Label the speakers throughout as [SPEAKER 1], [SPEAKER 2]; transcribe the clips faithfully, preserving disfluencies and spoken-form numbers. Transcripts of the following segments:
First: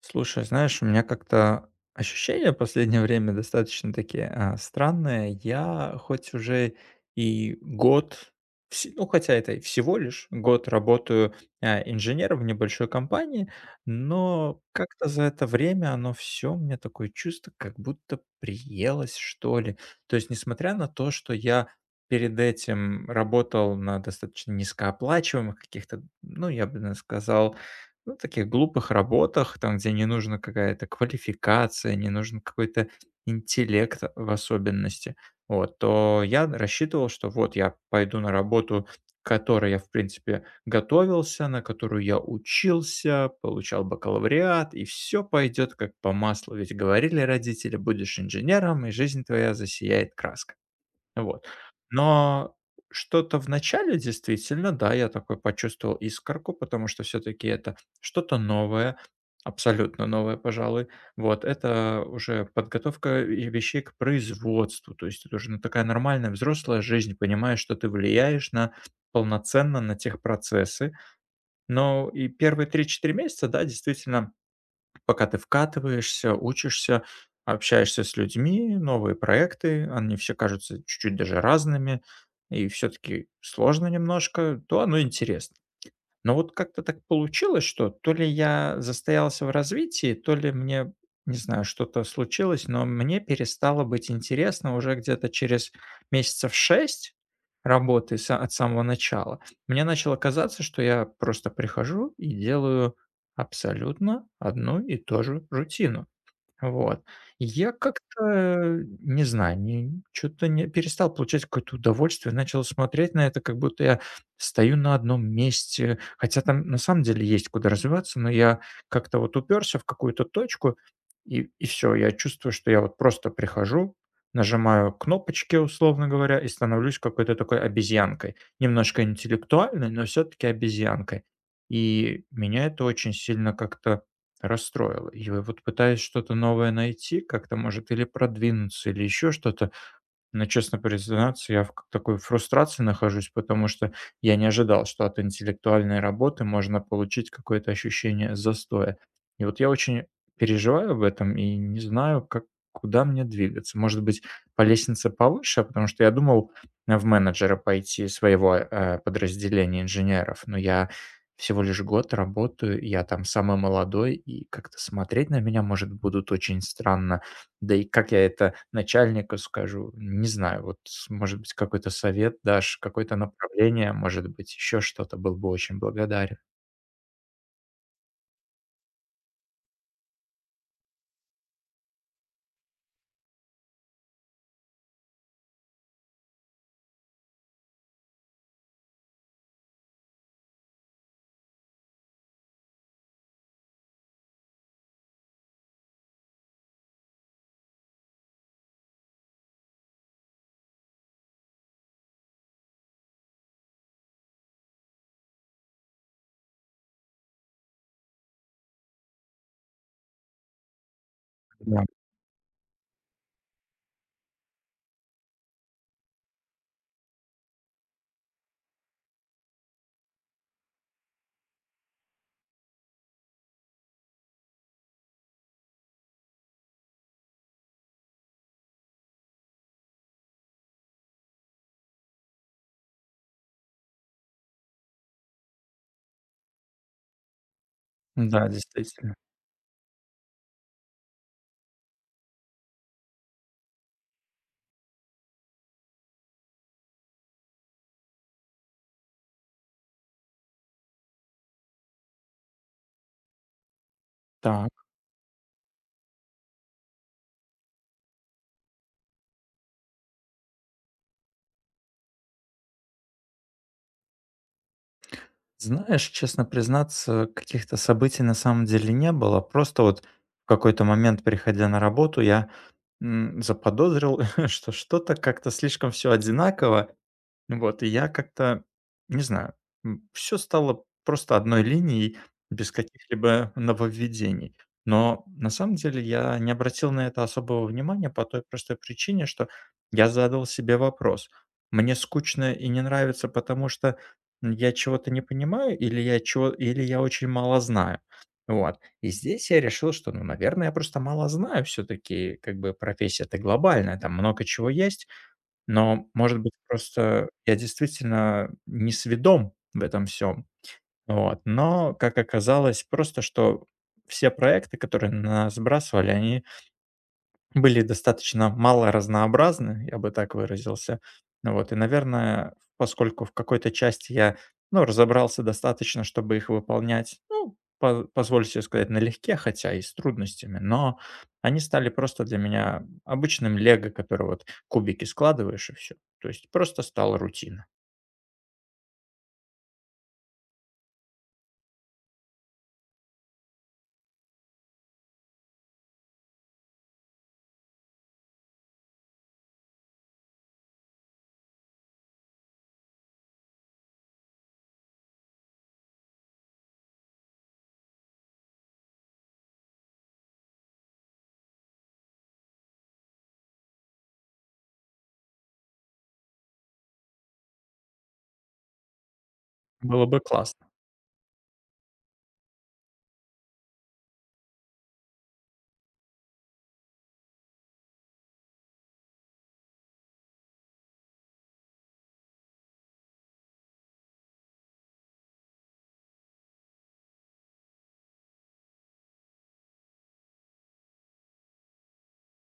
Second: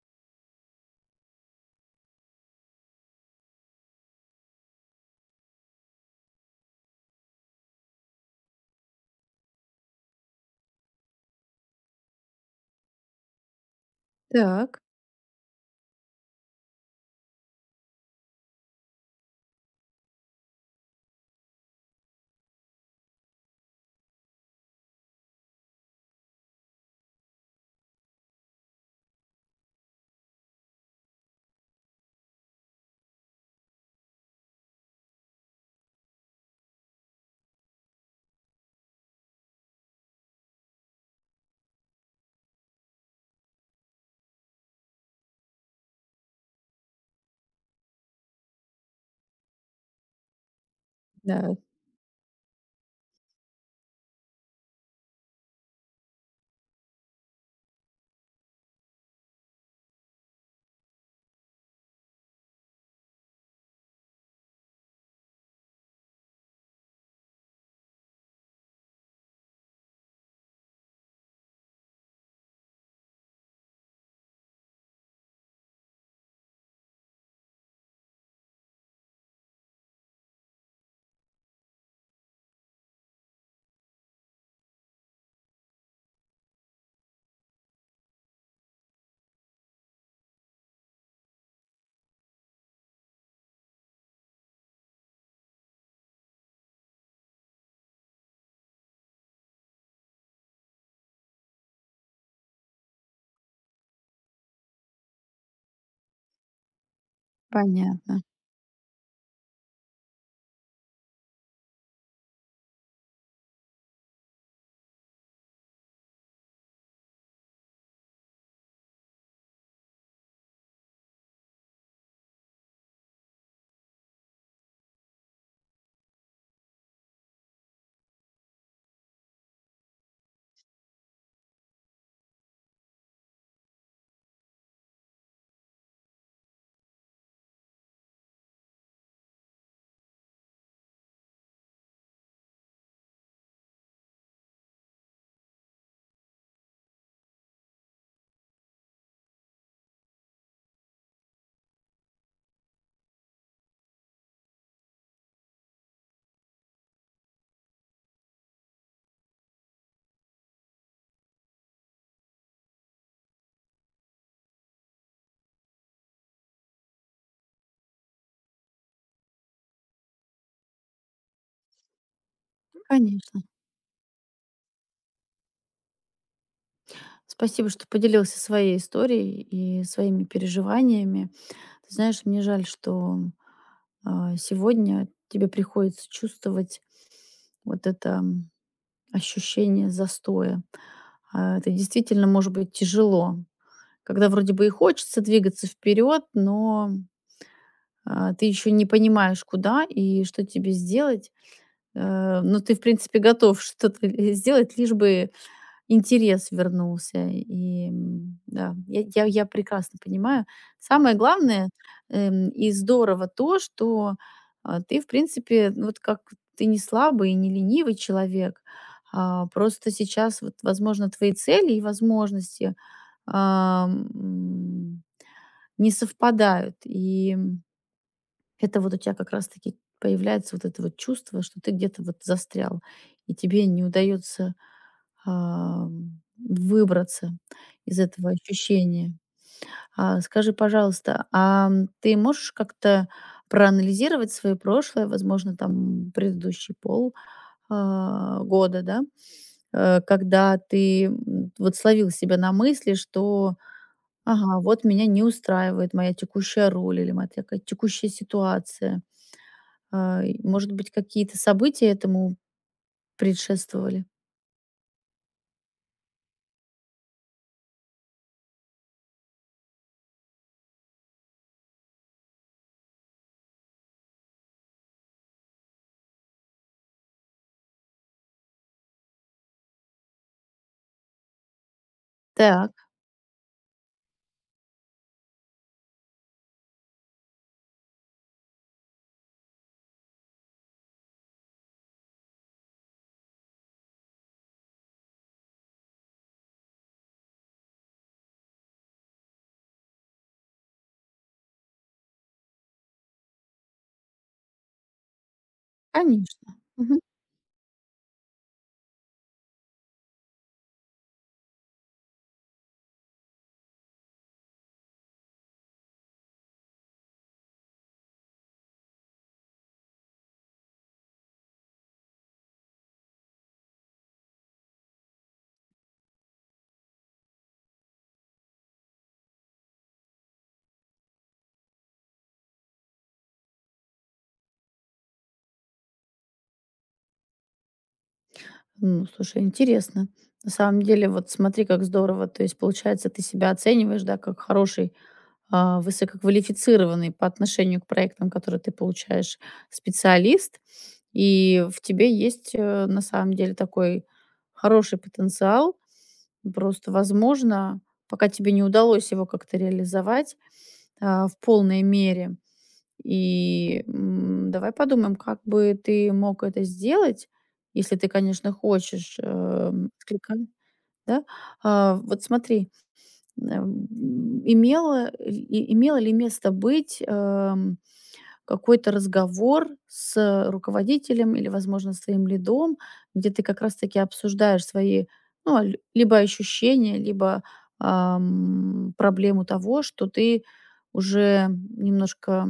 [SPEAKER 1] Слушай, знаешь, у меня как-то ощущения в последнее время достаточно такие а, странные. Я хоть уже и год, вс- ну хотя это и всего лишь год работаю а, инженером в небольшой компании, но
[SPEAKER 2] Так,
[SPEAKER 1] как-то за это время оно все, у меня такое чувство, как будто приелось, что ли. То есть, несмотря на то, что я перед этим работал на достаточно низкооплачиваемых каких-то, ну, я бы сказал, ну, таких глупых работах, там, где не нужна какая-то квалификация, не нужен какой-то интеллект в особенности, вот, то я рассчитывал, что вот я пойду на работу, к которой я, в принципе, готовился, на которую я учился, получал бакалавриат, и все пойдет как по маслу. Ведь говорили родители, будешь инженером, и жизнь твоя засияет краской. Вот.
[SPEAKER 2] да.
[SPEAKER 1] Но что-то в начале действительно, да, я такой почувствовал искорку, потому что все-таки это что-то новое, абсолютно новое, пожалуй. Вот, это уже подготовка и вещей к производству, то есть это уже ну, такая нормальная взрослая жизнь, понимаешь, что ты влияешь на полноценно на тех процессы. Но и первые три-четыре месяца, да, действительно, пока ты вкатываешься, учишься, общаешься с людьми, новые проекты, они все кажутся чуть-чуть даже разными и все-таки сложно немножко, то оно интересно. Но вот как-то так получилось, что то ли я застоялся в развитии, то ли мне, не знаю, что-то случилось, но мне перестало быть интересно уже где-то через месяцев шесть работы са- от самого начала. Мне начало казаться, что я просто прихожу и делаю абсолютно одну и ту же рутину. Вот. И Я
[SPEAKER 2] Понятно.
[SPEAKER 1] как-то, не знаю, не, что-то не, перестал получать какое-то удовольствие, начал смотреть на это, как будто я стою на одном месте, хотя там на самом деле есть куда развиваться, но я как-то вот уперся в какую-то точку, и, и все, я чувствую, что я вот просто прихожу, нажимаю кнопочки, условно говоря, и становлюсь какой-то такой обезьянкой. Немножко интеллектуальной, но все-таки обезьянкой. И меня это очень сильно как-то Расстроило. И вот пытаюсь что-то новое найти, как-то, может, или продвинуться, или еще что-то. Но, честно признаться, я в к такой фрустрации нахожусь, потому что я не ожидал, что от интеллектуальной работы можно получить какое-то ощущение застоя. И вот я очень переживаю об этом и не знаю, как куда мне двигаться. Может быть, по лестнице повыше, а потому что я думал э, в менеджера пойти своего, э, подразделения инженеров, но я всего лишь год работаю, я там самый молодой, и как-то смотреть на меня, может, будут очень странно. Да и как я это начальнику скажу? Не знаю. Вот, с может быть, какой-то совет дашь, какое-то
[SPEAKER 2] Конечно.
[SPEAKER 1] направление, может быть, еще что-то. Был бы очень благодарен.
[SPEAKER 2] Спасибо, что поделился своей историей и своими переживаниями. Ты знаешь, мне жаль, что а, сегодня тебе приходится чувствовать вот это м, ощущение застоя. А, Это действительно может быть тяжело, когда вроде бы и хочется двигаться вперед, но а, ты еще не понимаешь, куда и что тебе сделать. Э, Но ты, в принципе, готов что-то э, сделать, лишь бы интерес вернулся, и, м, да, я я я прекрасно понимаю. Самое главное,
[SPEAKER 1] Да,
[SPEAKER 2] эм, и здорово то, что, а, ты, в принципе, ну, вот как ты не слабый и не ленивый человек, а, просто сейчас вот, возможно, твои цели и возможности, ам, не совпадают. И это вот у тебя как раз-таки появляется вот это вот чувство, что ты где-то вот застрял, и тебе не удается ам, выбраться из этого
[SPEAKER 1] да, действительно.
[SPEAKER 2] ощущения. А, скажи, пожалуйста, а м, ты можешь как-то проанализировать свое прошлое, возможно, там предыдущий пол а, года, да, э, когда ты м, вот словил себя на мысли, что, ага,
[SPEAKER 1] Так.
[SPEAKER 2] вот меня не устраивает моя текущая роль или моя такая текущая ситуация, а, и, может быть, какие-то события этому предшествовали?
[SPEAKER 1] Знаешь, честно признаться, каких-то событий на самом деле не было. Просто вот в какой-то момент, приходя на работу, я, м, заподозрил, что что-то как-то слишком все одинаково, Вот, и я как-то, не знаю, все стало просто одной линией, без
[SPEAKER 2] Так,
[SPEAKER 1] каких-либо нововведений. Но на самом деле я не обратил на это особого внимания по той простой причине, что я задал себе вопрос: "Мне скучно и не нравится, потому что я чего-то не понимаю или я чего или я очень мало знаю?" Вот. И здесь я решил, что, ну, наверное, я просто мало знаю все-таки, как бы профессия-то глобальная, там много чего есть. Но, может быть,
[SPEAKER 2] конечно. Мгм.
[SPEAKER 1] просто я действительно не сведом в этом всем. Вот, но, как оказалось, просто что все проекты, которые на нас сбрасывали, они были достаточно мало разнообразны, я бы так выразился. Ну вот, и, наверное, поскольку в какой-то части я, ну, разобрался достаточно, чтобы их выполнять, ну, по- позволь себе сказать, налегке, хотя и с трудностями, но они стали просто для меня обычным лего, который вот кубики складываешь и все. То есть просто стала рутина.
[SPEAKER 2] Ну, слушай, интересно. На самом деле, вот смотри, как здорово. То есть, получается, ты себя оцениваешь, да, как хороший, а, высококвалифицированный по отношению к проектам, которые ты получаешь, специалист. И в тебе есть, э, на самом деле, такой хороший потенциал. Просто, возможно, пока тебе не удалось его как-то реализовать, а, в полной мере. И, м, давай подумаем, как бы ты мог это сделать, если ты, конечно, хочешь, эм,
[SPEAKER 1] Было бы
[SPEAKER 2] отклика,
[SPEAKER 1] классно.
[SPEAKER 2] да? А, вот смотри, эм, имело и имело ли место быть, эм какой-то разговор с руководителем или, возможно, с твоим лидом, где ты как раз-таки обсуждаешь свои, ну, а, ль- либо ощущения, либо ам, проблему того, что ты уже немножко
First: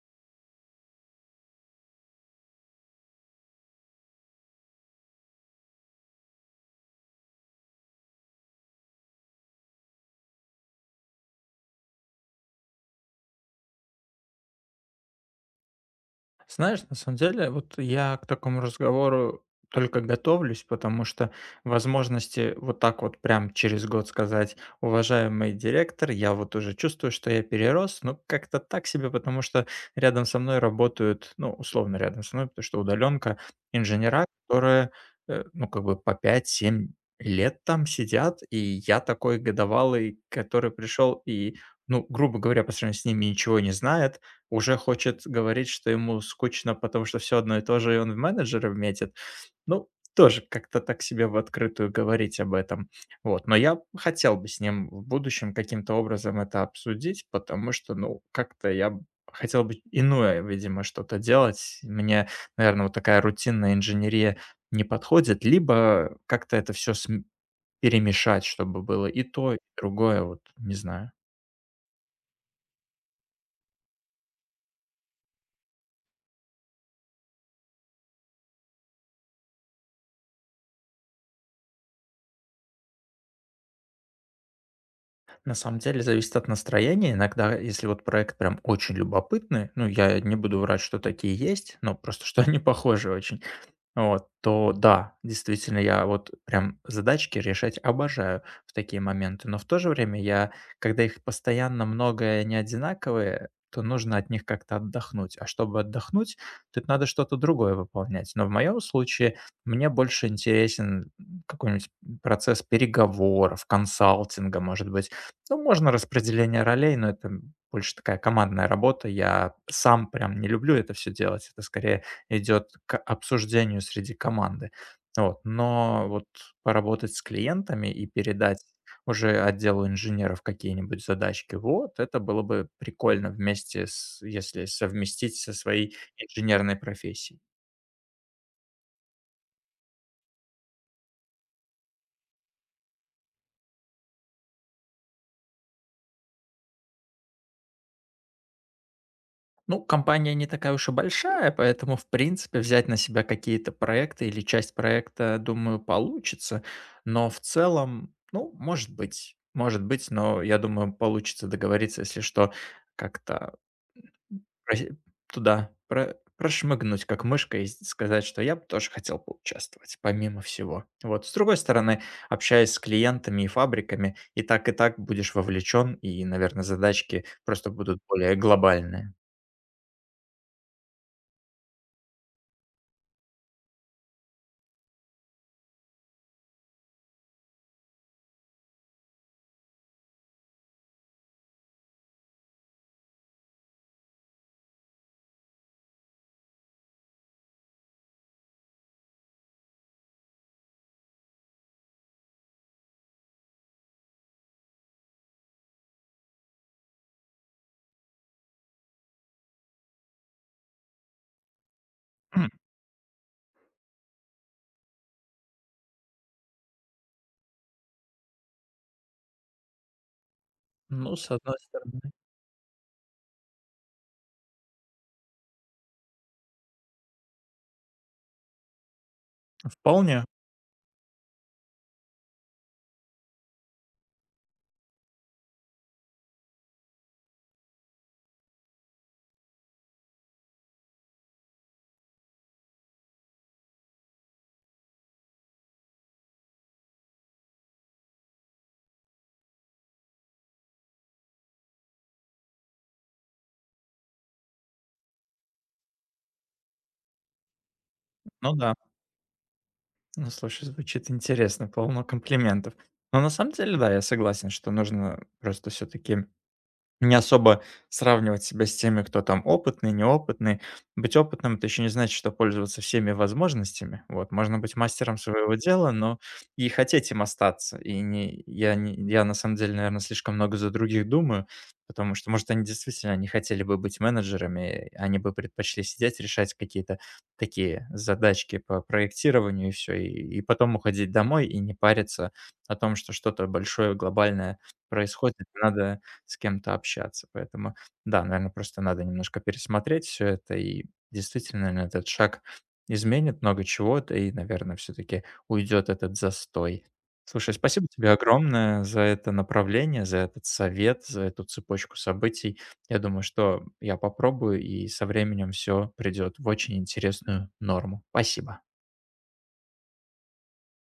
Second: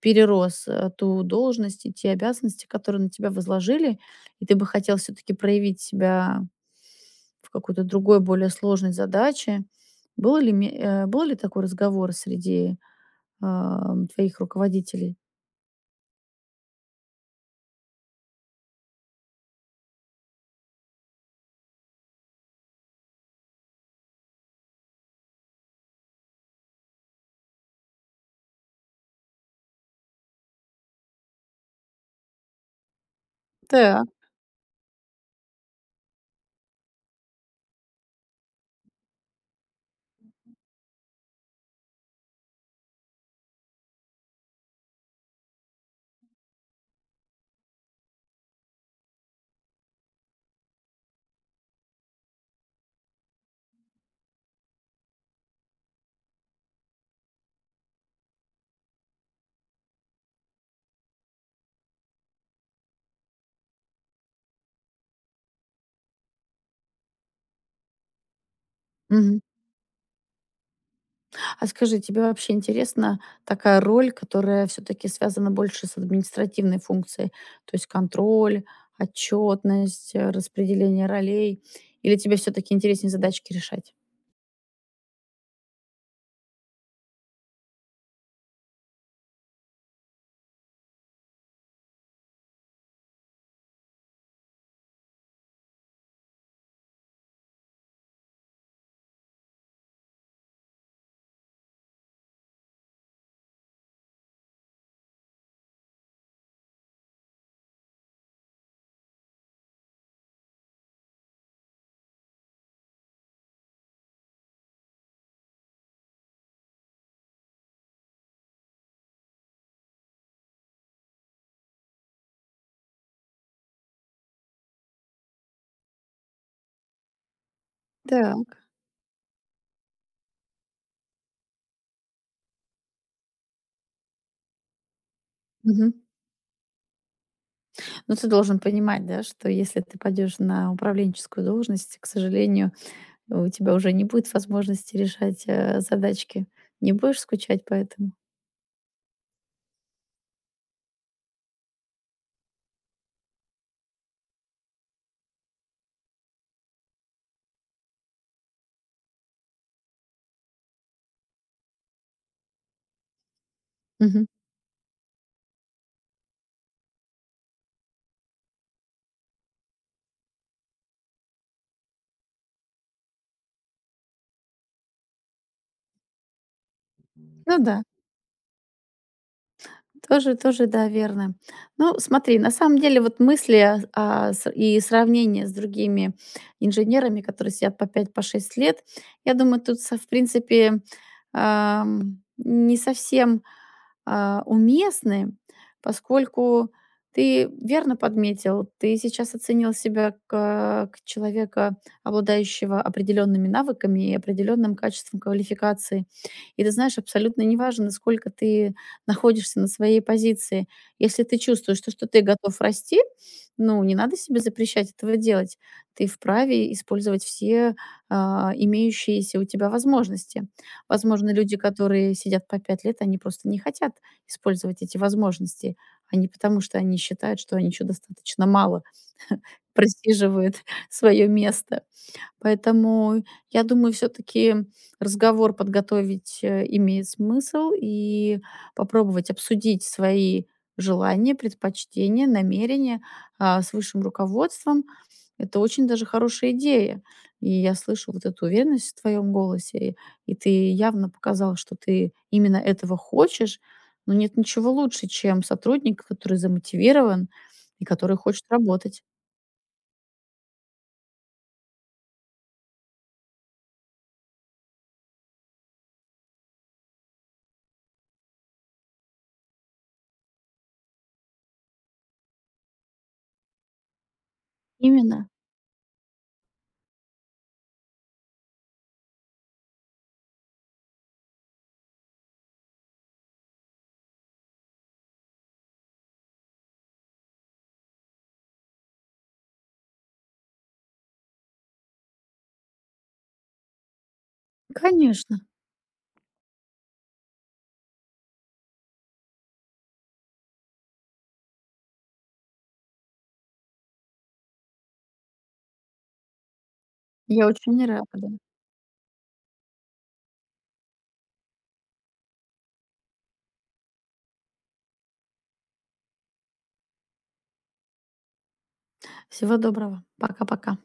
[SPEAKER 2] перерос э, ту должность и те обязанности, которые на тебя возложили, и ты бы хотел все-таки проявить себя в какой-то другой, более сложной задаче. Был ли, ме- э, был ли такой разговор среди ам, твоих руководителей?
[SPEAKER 1] Знаешь, на самом деле, вот я к такому разговору только готовлюсь, потому что возможности вот так вот прям через год сказать, уважаемый директор, я вот уже чувствую, что я перерос, ну как-то так себе, потому что рядом со мной работают, ну, условно рядом со мной, потому что удаленка,
[SPEAKER 2] Так.
[SPEAKER 1] инженера, которые, э, ну, как бы по пять-семь лет там сидят, и я такой годовалый, который пришел и, ну, грубо говоря, по сравнению с ними ничего не знает, уже хочет говорить, что ему скучно, потому что все одно и то же, и он в менеджеры метит. Ну, тоже как-то так себе в открытую говорить об этом. Вот, но я хотел бы с ним в будущем каким-то образом это обсудить, потому что, ну, как-то я б хотел бы иное, видимо, что-то делать. Мне, наверное, вот такая рутинная инженерия не подходит, либо как-то это все перемешать, чтобы было и
[SPEAKER 2] Мгм.
[SPEAKER 1] то, и другое, вот не знаю.
[SPEAKER 2] А скажи, тебе вообще интересна такая роль, которая все-таки связана больше с административной функцией, то есть контроль, отчетность, э, распределение ролей, или тебе все-таки интереснее задачки решать?
[SPEAKER 1] На самом деле зависит от настроения. Иногда, если вот проект прям очень любопытный, ну, я не буду врать, что такие есть, но просто что они похожи очень, вот, то да, действительно, я вот прям задачки решать обожаю в такие моменты. Но в то же время я, когда их постоянно много и не одинаковые, то нужно от них как-то отдохнуть. А чтобы отдохнуть, тут надо что-то другое выполнять. Но в моем случае мне больше интересен какой-нибудь процесс переговоров, консалтинга, может быть. Ну, можно распределение ролей, но это больше такая командная работа. Я сам прям не люблю это все делать. Это скорее идет к обсуждению среди команды. Вот. Но вот поработать с клиентами и
[SPEAKER 2] Так.
[SPEAKER 1] передать уже отделу инженеров какие-нибудь задачки, вот это было бы прикольно вместе с, если совместить со
[SPEAKER 2] Мгм.
[SPEAKER 1] своей инженерной профессией.
[SPEAKER 2] Но ты должен понимать, да, что если ты пойдешь на управленческую должность, к сожалению, у тебя уже не будет возможности решать э, задачки. Не будешь скучать по этому?
[SPEAKER 1] Ну, компания не такая уж и большая, поэтому, в принципе, взять на себя какие-то проекты или часть проекта, думаю, получится. Но в целом, ну, может быть, может быть, но я думаю, получится договориться, если что, как-то
[SPEAKER 2] Мгм.
[SPEAKER 1] Проси туда про прошмыгнуть как мышка и сказать, что я бы тоже хотел поучаствовать, помимо всего. Вот. С другой стороны, общаясь с клиентами и фабриками, и так, и так будешь вовлечен, и, наверное, задачки
[SPEAKER 2] Ну
[SPEAKER 1] просто
[SPEAKER 2] да.
[SPEAKER 1] будут более глобальные.
[SPEAKER 2] Тоже тоже, да, верно. Ну, смотри, на самом деле вот мысли, а, а, с и сравнение с другими инженерами, которые сидят по пять по шесть лет, я думаю, тут со в принципе, ам, не совсем, а, уместны, поскольку ты верно подметил, ты сейчас оценил себя как человека, обладающего определенными навыками и определенным качеством квалификации. И ты знаешь, абсолютно неважно, насколько ты находишься на своей позиции. Если ты чувствуешь, что что ты
[SPEAKER 1] М,
[SPEAKER 2] готов расти, ну, не надо себе запрещать этого делать. Ты вправе использовать все а, имеющиеся у тебя возможности.
[SPEAKER 1] ну, с
[SPEAKER 2] Возможно,
[SPEAKER 1] одной
[SPEAKER 2] люди,
[SPEAKER 1] стороны,
[SPEAKER 2] которые сидят по пять лет, они просто не хотят использовать эти возможности, а не потому, что они считают, что они еще достаточно мало
[SPEAKER 1] вполне.
[SPEAKER 2] просиживают свое место. Поэтому, я думаю, все таки разговор подготовить, э, имеет смысл, и попробовать обсудить свои желания, предпочтения, намерения, а, с высшим руководством. Это очень даже хорошая идея. И я слышу вот эту уверенность в твоем голосе, и и ты явно показал, что ты именно этого хочешь. Но нет ничего лучше, чем сотрудник, который замотивирован и который хочет
[SPEAKER 1] Ну да.
[SPEAKER 2] работать.
[SPEAKER 1] Ну, слушай, звучит интересно, полно комплиментов. Но на самом деле, да, я согласен, что нужно просто все таки Не особо сравнивать себя с теми, кто там опытный, неопытный. Быть опытным- это еще не значит, что пользоваться всеми возможностями. Вот, можно быть мастером
[SPEAKER 2] Именно.
[SPEAKER 1] своего дела, но и хотеть им остаться. И не я не я на самом деле, наверное, слишком много за других думаю, потому что, может, они действительно не хотели бы быть менеджерами, они бы предпочли сидеть, решать какие-то такие задачки по проектированию и все и и потом уходить домой и не париться о том, что что-то большое глобальное происходит.
[SPEAKER 2] Конечно.
[SPEAKER 1] Надо с кем-то общаться. Поэтому, да, наверное, просто надо немножко пересмотреть все это, и действительно, наверное, этот шаг изменит много чего-то, и, наверное, все-таки уйдет этот застой.
[SPEAKER 2] Я
[SPEAKER 1] Слушай,
[SPEAKER 2] очень
[SPEAKER 1] спасибо
[SPEAKER 2] рада.
[SPEAKER 1] тебе огромное за это направление, за этот совет, за эту цепочку событий. Я думаю, что я попробую, и со временем все придет в очень интересную норму. Спасибо.
[SPEAKER 2] Всего доброго. Пока-пока.